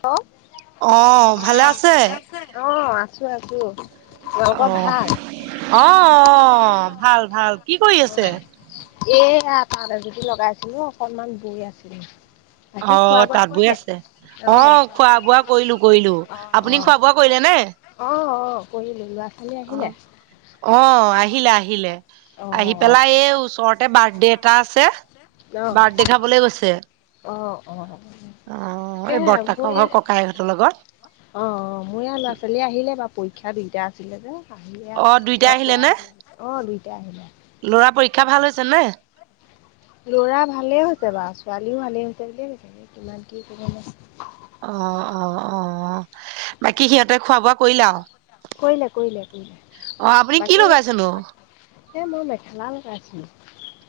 ক। [unintelligible] অ ভালে আছে? চোৱাছো। অ অ অ ভাল ভাল। কি কৰি আছে। এ তাহতে যদি লগাইছিলো অকনমান বৈ আছিল। আহ তাত বৈ আছে। অ', আহ খোৱা বোৱা কৰিলো কৰিলো। আপুনি খোৱা বোৱা কৰিলে নে? চ কৰিৰি লোৱা। অ আহ আহিলে আহিলে। অ', আহি পেলাই এই ওচৰতে বাৰ্থডে এটা আছে। অ', বাৰ্থডে খাবলৈ গৈছে। অ', অ', অ'। অ এই তাকেহে বৰ্তাকৰ ঘৰ ককাইহঁতৰ লগত। অঁ অঁ মোৰ ই ল'ৰা ছোৱালী আহিলে বাৰ পৰীক্ষা দুইটা আছিলে যে। আহিলে অহ দুইটাই খোৱা আহিলে -বোৱা নে আহিল অ দুইটা আহিলে। লৰা পৰীক্ষা ভাল হৈছে নে? ল'ৰা ভালে হৈছে বাৰু, ছোৱালীও ভালে হৈছে বুলিয়ে কৈছে, কিমান কি! অ অ অ বাকী সিহঁতে খোৱা- বোৱা কৰিলা। কৰিলে কৰিলে কৰিলে। অঁ আপুনি কি বাকী লগাইচেনো। এই মই মেখেলা লগাইছো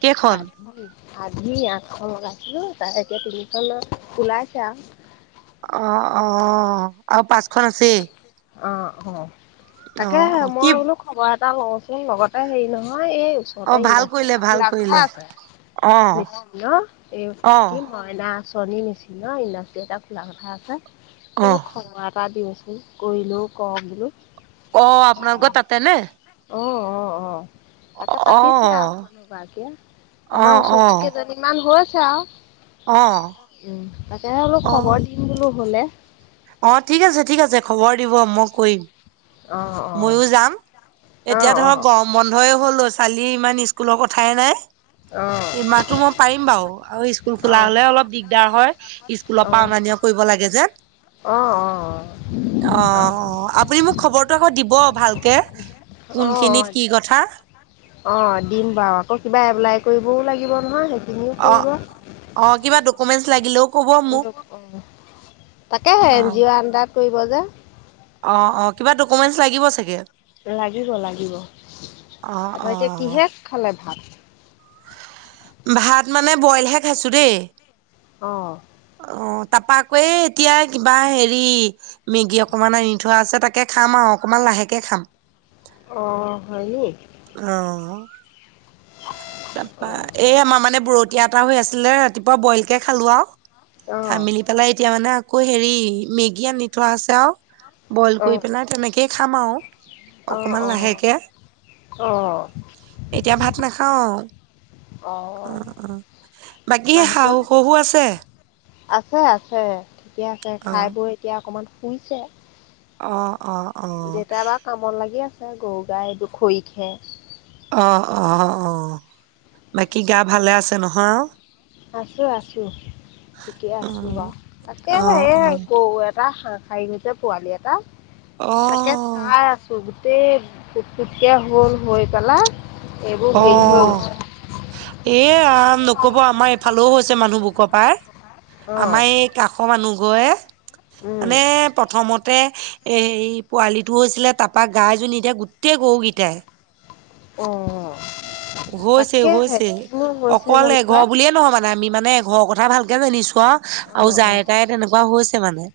কেইখন আজৰি আযি আঠখন লগাইছিলো, তাৰ এতিয়া তিনিখন ওলাইছে আও। অ অ আৰু পাঁচ অ অ তাকে অ', অ', কি মই বোলো খবৰ লচোন লগতে হেৰি নহয় এই ওচৰতে অ', ভাল ইণ্ডা কৰিলে এটা ভাল খোলা কথা কৰিলে আছে। অ', নিশ্চ ন এই অ', কি হয় না ী [unintelligible] মেচিন ন ইণ্ডাষ্ট্ৰি এটা খোলা কথা আছে, তোক অ', খবৰ এটা দিওঁ। কৰিলো কওঁ বোলো। অঁ আপোনালোকৰ তাতে নে? অ অ অ। তাকে অ', পাতিছে অ', আৰু মানুহ গৰাকীয়ে, আমাৰ অ', ওচৰত অ', কেইজনীমান হ চা অ। তাকে অলপ খবৰ দিম বোলো হ'লে। অ ঠিক আছে ঠিক আছে খবৰ দিব মই কৰিম। অ' অ', ময়ো যাম। এতিয়া অ', ধৰক অ', গৰম বন্ধই হ'লছে কালি ইমান স্কুলৰ কথাই নাই। অ। এইমাহতটো মই পাৰিম বাৰু আৰু স্কুল অ', অ', খোলা অ', হলে অলপ দিগদাৰ হয় স্কুলৰ পৰাওনা নিয়া কৰিব লাগে। অ', অ', অঁ আপুনি মোক খ - বৰ আকৌ দিব ভালকে অ', কোনখিনিত কি কথা অ দিম বাৰু আকৌ কিবা এপ্লাই কৰিবও লাগিব নহয় সেই অ অ কিবা ডকুমেন্টচ লাগিলেও কব মোক তাকে অ এন জি অঁ' আডাৰত কৰিব যে। অ অ কিবা ডকুমেন্টচ লাগিব চাগে। লাগিব লাগিব। অ অ তাতে কিহে খালে ভাত? ভাত মানে বইলহে খাইছো দেই। অঁ। অ তাৰপা আকৌ এতিয়া কিবা হেৰি মেগী অকমান আনি থোৱা আছে তাকে খাম আৰু। অকমান লাহেকে খাম। অ হয়নি। অ তাৰপা অ' এই আমাৰ মানে বৰতিয়া এটা হৈ আছিলে ৰাতিপুৱা বইল কে খালো আৰু খাই অ' মেলি পেলাই এতিয়া মানে, আকৌ হেৰি মেগী আনি থোৱা আছে আৰু বইল কৰি অ' পেলাই তেনেকেই খাম আৰু। অকমান অ' লাহেকে। অ' এতিয়া ভাত নাখাও। অ অ, বাকী শাহু মানুহজন শহু আছে? আছে আছে ঠিকে আছে, অ খাই বৈ এতিয়া অকমান শুইছে। অঁ। দেউতা বা কামত লাগি আছে, গৰু গাই এইটো খৰি খে অ অ অ অ, বাকী গা ভালে আছে নহয় অ? আছো আছো ঠিকে আছো উম বাৰু। তাকে অ সে কৌ এটা হাঁ চাই গৈছে পোৱালি এটা অ অ তাকে চায় আছো, গো সেই কুটকুটকীয়া হ'ল হৈ পেলায়। অ এ ৰাম নকব আমাৰ এইফালেও হৈছে মানুহবোৰ কৰ পাই অঁ আমাৰ এই কাষৰ মানুহ গৈয়ে, মানে প্ৰথমত। তাতে এই পোৱালিটো হৈছিলে তাৰপা গাইজনী এতিয়া গোটেই গৰুকেইটাই। অহ হৈছে-হৈছে কিনো হৈছে অকল জানো পাই এঘৰ বুলিয়ে নহয় মানে আমি মানে। ঘৰৰ কথা ভালকে জানিছো আও আৰু যায়ে-তায়ে তেনেকুৱা হৈছে মানে।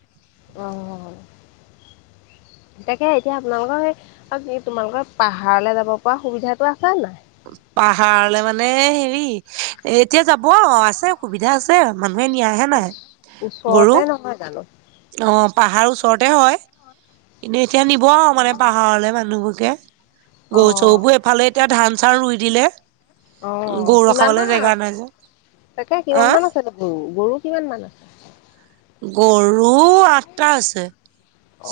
অহ তাকে এতিয়া আপোনালোকৰ সেই তোমালোকৰ পাহাৰলৈ যাব পৰা সুবিধাটো আছে নাই। পাহাৰলে মানে হেৰি এ এতিয়া যাব অ আছে সুবিধা আছে মানুহ মানুহে নিয়া হে নাই ওচৰতে গৰু। নহয় জানো? অ পাহাৰ ওচৰতে হয়, কিন্তু এতিয়া নিব আৰু মানে পাহাৰলে মানুহবোৰ। অ', গৰু-চৰুবোৰ এফালে এতিয়া ধান চান ৰুই দিলে। অ গৰু কিমান ৰখাবলে মান জেগা নাই যে তাকে অ কিমান মান আছে নো গৰু? গৰু কিমান মান আছে? গৰু - গৰু আঠটা আছে।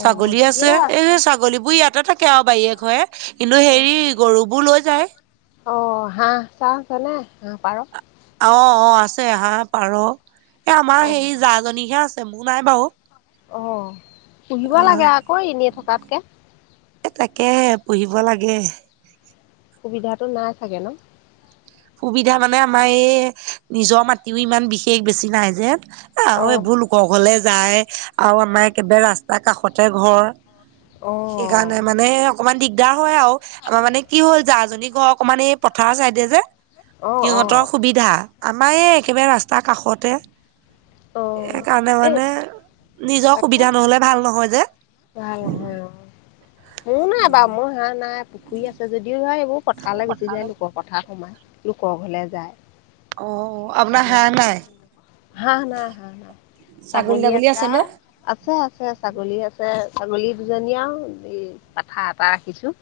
অ', ধেৰ আছে, এই ছাগলীবোৰ ইয়াতে থাক- কেও বাৰী এঘৰে কিন্তু অ', হেৰি গৰুবোৰ লৈ যায়। অ হাঁহ চাহ আছেনে হাঁহ, পাৰ। অ-অ আছে হাঁহ, পাৰ এ আমাৰ অ', সেই জাজনীৰহে আছে মোৰ নাই বাৰু। অঁ পুহিব অ লাগে আকৌ এনেই থকাতকে। এ তাকেহে পুহিব লাগে। সুবিধাটো নাই চাগে ন? সুবিধা মানে আমাৰ এই নিজৰ মাটিও ইমান বিশেষ বেছি নাই যে। এই আৰু অ', এইবোৰ লোক ঘৰলে যায় আৰু আমাৰ একেবাৰে ৰাস্তা কাষতে ঘৰ। সেইকাৰণে অ', মানে এই অকণমান দিগদাৰ হয় আও আমাৰ মানে কি হ'ল জা - জাজনী ঘৰ অকনমান এই পথাৰৰ চাইদে যে অ', সিহঁতৰ অ', সুবিধা আমাৰ এই একেবাৰে ৰাস্তাৰ কাষতে। আহ সেইকাৰণে এ- মানে নিজৰ সুবিধা নহলে ভাল নহয় যে। ভাল নহয় অ'। মোৰ নাই বাৰু মই হাঁহ নাই পুখুৰী আছে যদিও ধৰ এইবোৰ পথাৰলৈ গুচি যায় লোকৰ পথাৰ সোমাই। লোকৰ ঘৰলে যায় অ' আপোনাৰ সেইকাৰণে নাই হাঁহ - হা হা হা, ছাগলী আছে আও আছেআছে ছাগলী আছ- এ ছাগলী দুজনী আৰু এই পাঠা এটা ৰাখিছোঁ।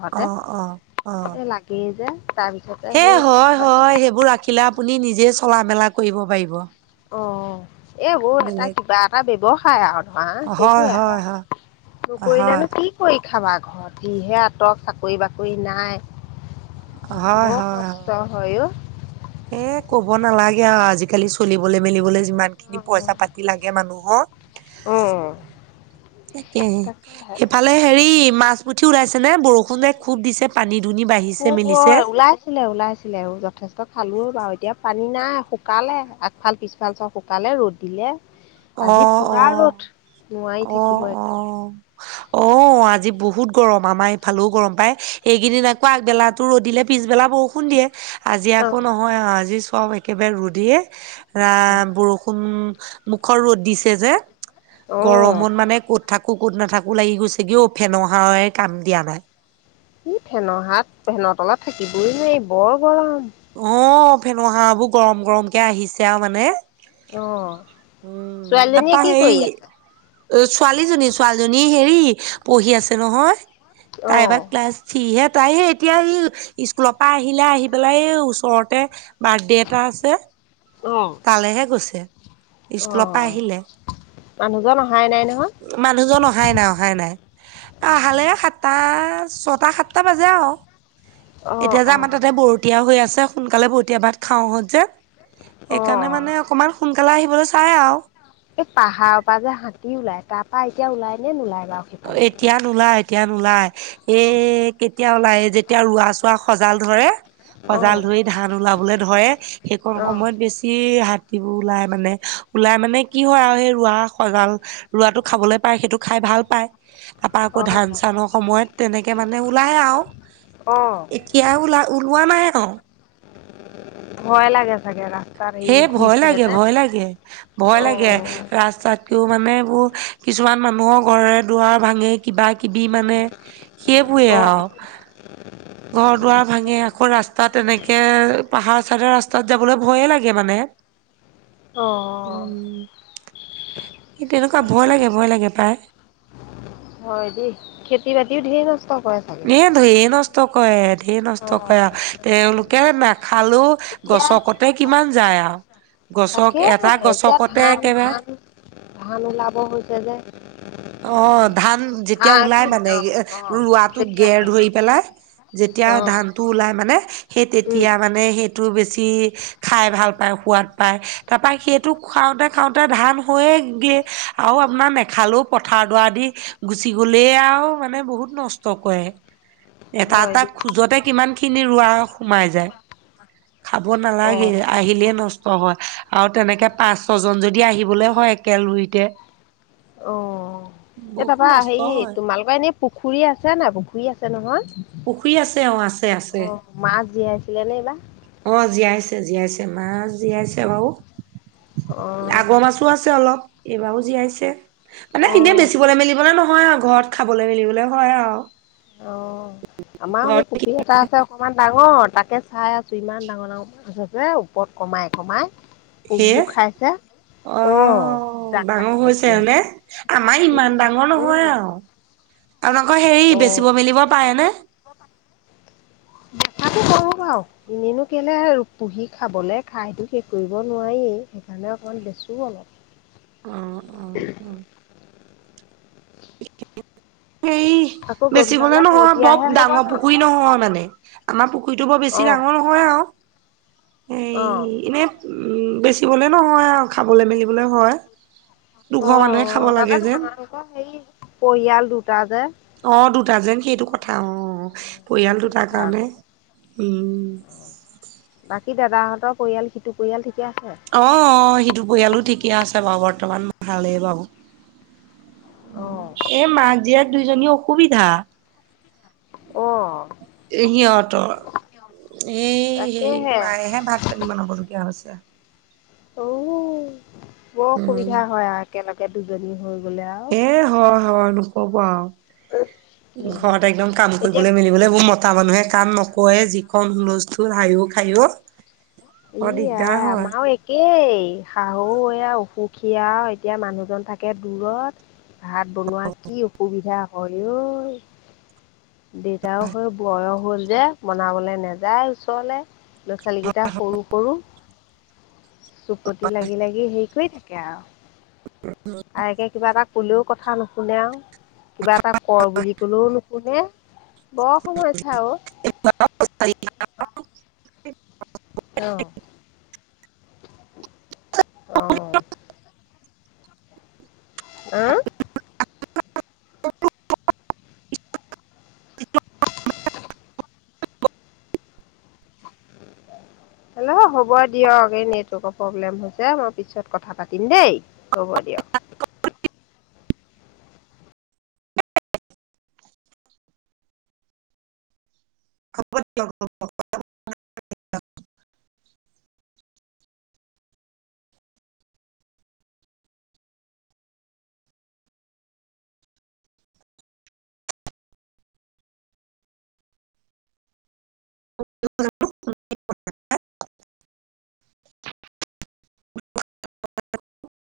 ঘৰতে, অ' এই লাগেই যে। তাৰপিছতে সে সেই বাকী হয়-হয় সেইবোৰ ৰাখিলে আপুনি নিজে চলা-মেলা কৰিব পাৰিব। অ এইবোৰ এটা বেলেগ কিবা এটা ব্যৱসায় আৰু ধৰা হয় সেইবোৰে আও। হয় হয় হয় নকৰিলেনো কি কৰি খাবা ঘৰত যিহে আঁতৰ চাকৰি-বাকৰি নাই। হয় বৰ হয় হয়। কষ্ট হয় ঔ। এ ক'ব নালাগে আও আজিকালি চলিবলৈ-মেলিবলৈ - যিমানখিনি অ', পইচা পাতি লাগে মানুহক। অ', তাকেহে তাকেহে। সিইফালে হেৰি মাছ পুঠি ওলাইছে নে বৰষুণে খুব দিছে পানী - ওলাইছিলে ওলাইছিলে আৰু যথেষ্ট - খালো বাৰু এতিয়া পানী নাই শুকালে আগফাল-পিছফাল চব শুকালে ৰ'দ দিলে। আজি অঁ পুৰা অঁ ৰ'দ নোৱাৰি থাকিব অঁ একদম। অঁ অ আজি ব- বহুত গৰম আমাৰ ইফালেও গৰম পায় এইকেইদিন আকৌ আগবেলাটো ৰ'দ দিলে পিছবেলা বৰষুণ দিয়ে। আজি আকৌ অ', নহয় আও আজি চব একেবাৰে ৰ'দে আহ অ', বৰষুণ মুখৰ ৰ'দ দিছে যে অ', গৰমত মানে ক'ত থাক - কুকুত নাথাকো লাগি গৈছে কিয় ফেনৰ হাৱাই কাম দিয়া নাই। হে ভেনত হাত ভেনৰ তলত থাকিবই নাই বৰ গৰম। অ ফেনহাৱাবোৰ গৰম গৰম কে আহিছে আৰু মানে। অ'। উম ছোৱালীজনীয়ে তাপা কি সেই কৰি আছে? ছোৱালীজনী ছোৱালীজনী হেৰি পঢ়ি আছে নহয়? তাই বা অ', ক্লাছ থ্ৰী হে তাইে এতিয়া এই স্কুলৰ পৰা আহিলে আহি পেলাই- ওচৰতে বাৰ্থডে এটা আছে অ', তালৈহে গৈছে। স্কুলৰ পৰা অ', আহিলে মানুহজন অহাই নাই নহয়? মানুহজন অহাই নাই অহাই নাই। আহ হালে সাতটা ছয়টা সাতটা বাজে আও অ', এতিয়া যে আমাৰ অ', তাতে বৰতীয়া হৈ আছে সোনকালে বৰতীয়া ভাত খাও হত যে অ', সেইকাৰণে অ, মানে অকমান সোনকালে আহিবলৈ চাই আও। এই পাহাৰৰ পৰা যে হাতী ওলাই তাৰ পৰা এতিয়া ওলাই নে নোলাই? বাৰু সেইফালে? এতিয়া নোলাই এতিয়া নোলাই এ কেতিয়া ওলাই যেতিয়া ৰোৱা চোৱা সজাল ধৰে সজাল অ', ধৰি ধান ওলাবলে ধৰে সেইকণ অ'। সময়ত বেছি হাত- হাতিবোৰ ওলাই মানে ওলাই মানে কি হয় আৰু সেই ৰোৱা সজাল ৰোৱাটো খাবলৈ পায় সেইটো খাই ভাল পাই। তাপা আকৌ ধান অ', চানৰ সময়ত তেনেকে মানে ওলাই আও। অ', এতিয়া ওলা ওলোৱা নাই। আৰু ভয় লাগে চাগে। ৰাস্তাত এ হেৰি ঘূৰি ভয় ফুৰে লাগে, যে। ভয় লাগে, ভয় লাগে অ', ৰাস্তাতকেও মানে এইবোৰ কিছুমান মানুহৰ ঘৰে দুৱাৰ ভাঙি কিবা- কিবি মানে সেইবোৱে অ'। আও। ঘৰ দুৱাৰ ভাঙে আকৌ ৰাস্তা তেনেক- কে পাহাৰ চাইডৰ ৰাস্তাত যাবলৈ ভয়ে লাগে মানে। অ তেনেকুৱা ভয় তাকে লাগে ভয় লাগে পাই। হয় দেই খেতি বাতি ধেই নষ্ট কৰে চাগে? এ ঢেৰ নষ্ট কৰে ঢেৰ নষ্ট কৰে আৰু অ', তেওঁলোকে নাখালো। এতিয়া গছকতে কিমান যায় আৰু তাকে গছক এটা এতিয়া গছকতে ধান একেবাৰে ধান ধান উলাব হৈছে যে। অ ধান যেতিয়া ধান ওলাই কি মানে অ', অ'। ৰোৱাটো তেতিয়া গেৰ হয়, ধৰি পেলাই যে- তেতিয়া অ', ধান টো ওলাই মানে সেই উম, তেতিয়া মানে সে- টো বেছি খাই ভাল পায় সোৱাদ পায় তাৰপা সেইটো খাওঁতে খাওঁতে ধান হৈয়ে এক গিয়ে আও আপোনাৰ নেখালো পথাৰ দোৱা দি গুচি গ'লে আও মানে বহুত নষ্ট কৰে। এটা হয় এটা দেই, খোজতে কিমান খিনি ৰোৱা সোমাই যায়। খাব নালাগে অ'। আহিলে নষ্ট হয় আৰু তেনেকে পাঁচ ছ জন যদি আহিবলে হয় একেলোৰিতে অ এই তাপা হেৰি হয় তোমালোকৰ এনেই পুখুৰী আছে নাই পুখুৰী আছে নহয়। পুখুৰী আছে অ আছে আছে। অ', মাছ জীয়াইছিলে নে এইবাৰ? অ জীয়াই- জীয়াইছে মাছ জীয়াইছে বাৰু অ', আগৰ মাছো আছে অলপ। এইবাৰও জীয়াইছে মানে এনে অ', বেচিবলৈ মেলিবলে নহয় আও। ঘৰত খাবলৈ মেলিবলৈ হয় আও। অ আমাৰো সেই পুখুৰী এটা আছে অকমান ডাঙৰ তাক- কে চাই আছো ইমান ডাঙৰ ডাঙৰ আছে যে ওপৰত কমাই কমাই সেয়ে পোকবোৰ খাইছে। অ জাক ডাঙৰ পাতি পাতি হৈছে হয়নে আহিছে। আমাৰ ইমান ডাঙৰ নহয় আও। আপোনালোক হেৰি অ', বেচিব মেলিব পাৰেনে? বেচাটো কৰো বাও এনেইনো কেলে পুহি খাবলে খাইতো শেষ কৰিব নোৱাৰি। সেইকাৰণে অকণমান বেছো অলপ। অ অ [unintelligible] [unintelligible] হেই আকৌ বেচি গধূলা গলে হ'লে নহয় বৰ বৰতীয়াহে হ'ব ডাঙৰ ন? পুখুৰী নহয় মানে আমাৰ পুখুৰীটো বৰ বেছি ডাঙ [inaudible] আহ। এনেই বেচিবলে নহয় আও খাবলে মেলিবলে হয়। অ দুঘৰ মানুহে খাব তাতে লাগে যে। তোমাৰ আকৌ সেই পৰিয়াল দুটা যে। অ দুটা যেন সেইটো কথা অ। সেইটো পৰিয়ালটো তাৰ কথা কাৰণে আকৌ উম। স দাদাহঁত পৰিয়াল সিটো পৰিয়াল থিক অ অ সিটো পৰিয়ালো ঠিকে আছে বাৰু বৰ্তমান ভালেই বাৰু। অ এ মাক জীয়েক দুইজনী অসুবিধা। অ। ইহঁতৰ। এ হেই তাকেহে মায়েহে ভাত পানী বনাব লগীয়া হৈছে উ উম বৰসুবিধা হয় আৰু একেলগে দুজনী হৈ গ। এ হয় হয় নকবা আও। অ ঘৰত একদম কাম এতিয়া কৰিবলৈ মেলিবলৈ বোৰ মতা মানুহে কাম নকৰে যি খন বস্তু হাইও খাইও। ই বৰ দিগদাৰ আই হয়। আমাৰো একেই শাহু এয়া অসুখ খ আৰু এতিয়া মানুহজন থাকে দূৰত ভাত বনোৱা কি অসুবিধা। হয় ঐ। দেতাও হৈ বয়স হ'ল যে বনাবলৈ নাযায় ওচৰলে। ল'ৰা ছোৱালীকেইটা সৰু সৰু চুকতি লাগি লাগি হেৰি কৰি থাকে। কেয়া বাইকে কিবা এটা কলেও কথা নুশুনে আও। কিবা এটা কৰ বুলি কলেও নুশুনে বৰ সমস্যা ঔ। [unintelligible] আহ আহ। আহ? [inaudible] হেল্লো' হ'ব দিয়ক এই নেটৱৰ্কৰ প্ৰব্লেম হৈছে মই পিছত কথা পাতিম দেই হ'ব। ব দিয়াক। হব দিয়ক হব দিয়ক। [unintelligible] [unintelligible]